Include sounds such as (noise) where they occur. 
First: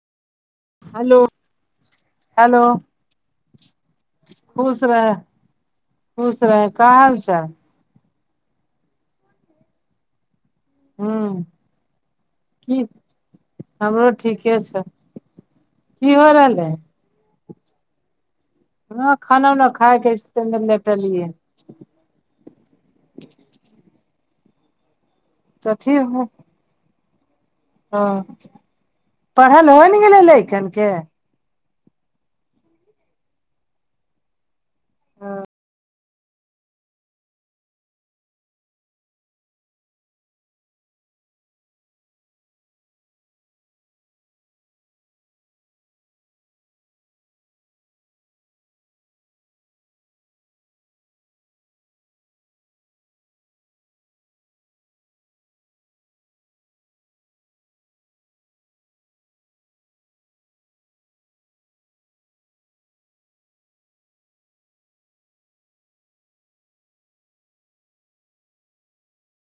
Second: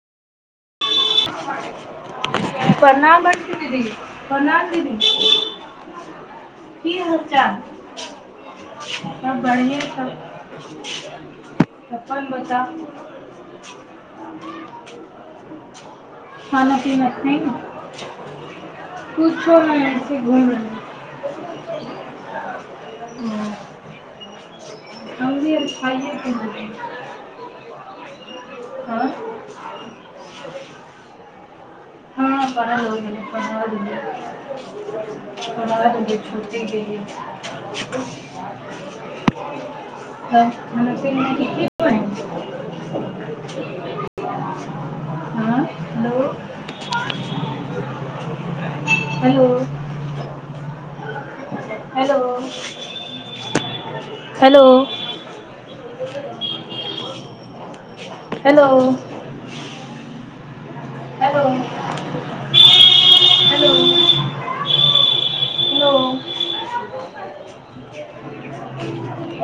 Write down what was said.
hello hello प्रणाम बरकी दीदी प्रणाम खुश दीदी रह खुश रहै का हाल चाल सभ बढ़ियाँ हूँ अप्पन बताउ की हमरो ठीके छै की हो रहलै खाना पीना खेलही हाँ खाना उना खायके लेटलियै कथी (unintelligible) ह हँ पढ़ल होइ ने गेलै लैकन के हँ पढ़ल हो गेल पढ़ दलिये पढ़ दलिये (unintelligible) (unintelligible) नै (unintelligible) हँ hello hello hello hello hello hello hello hello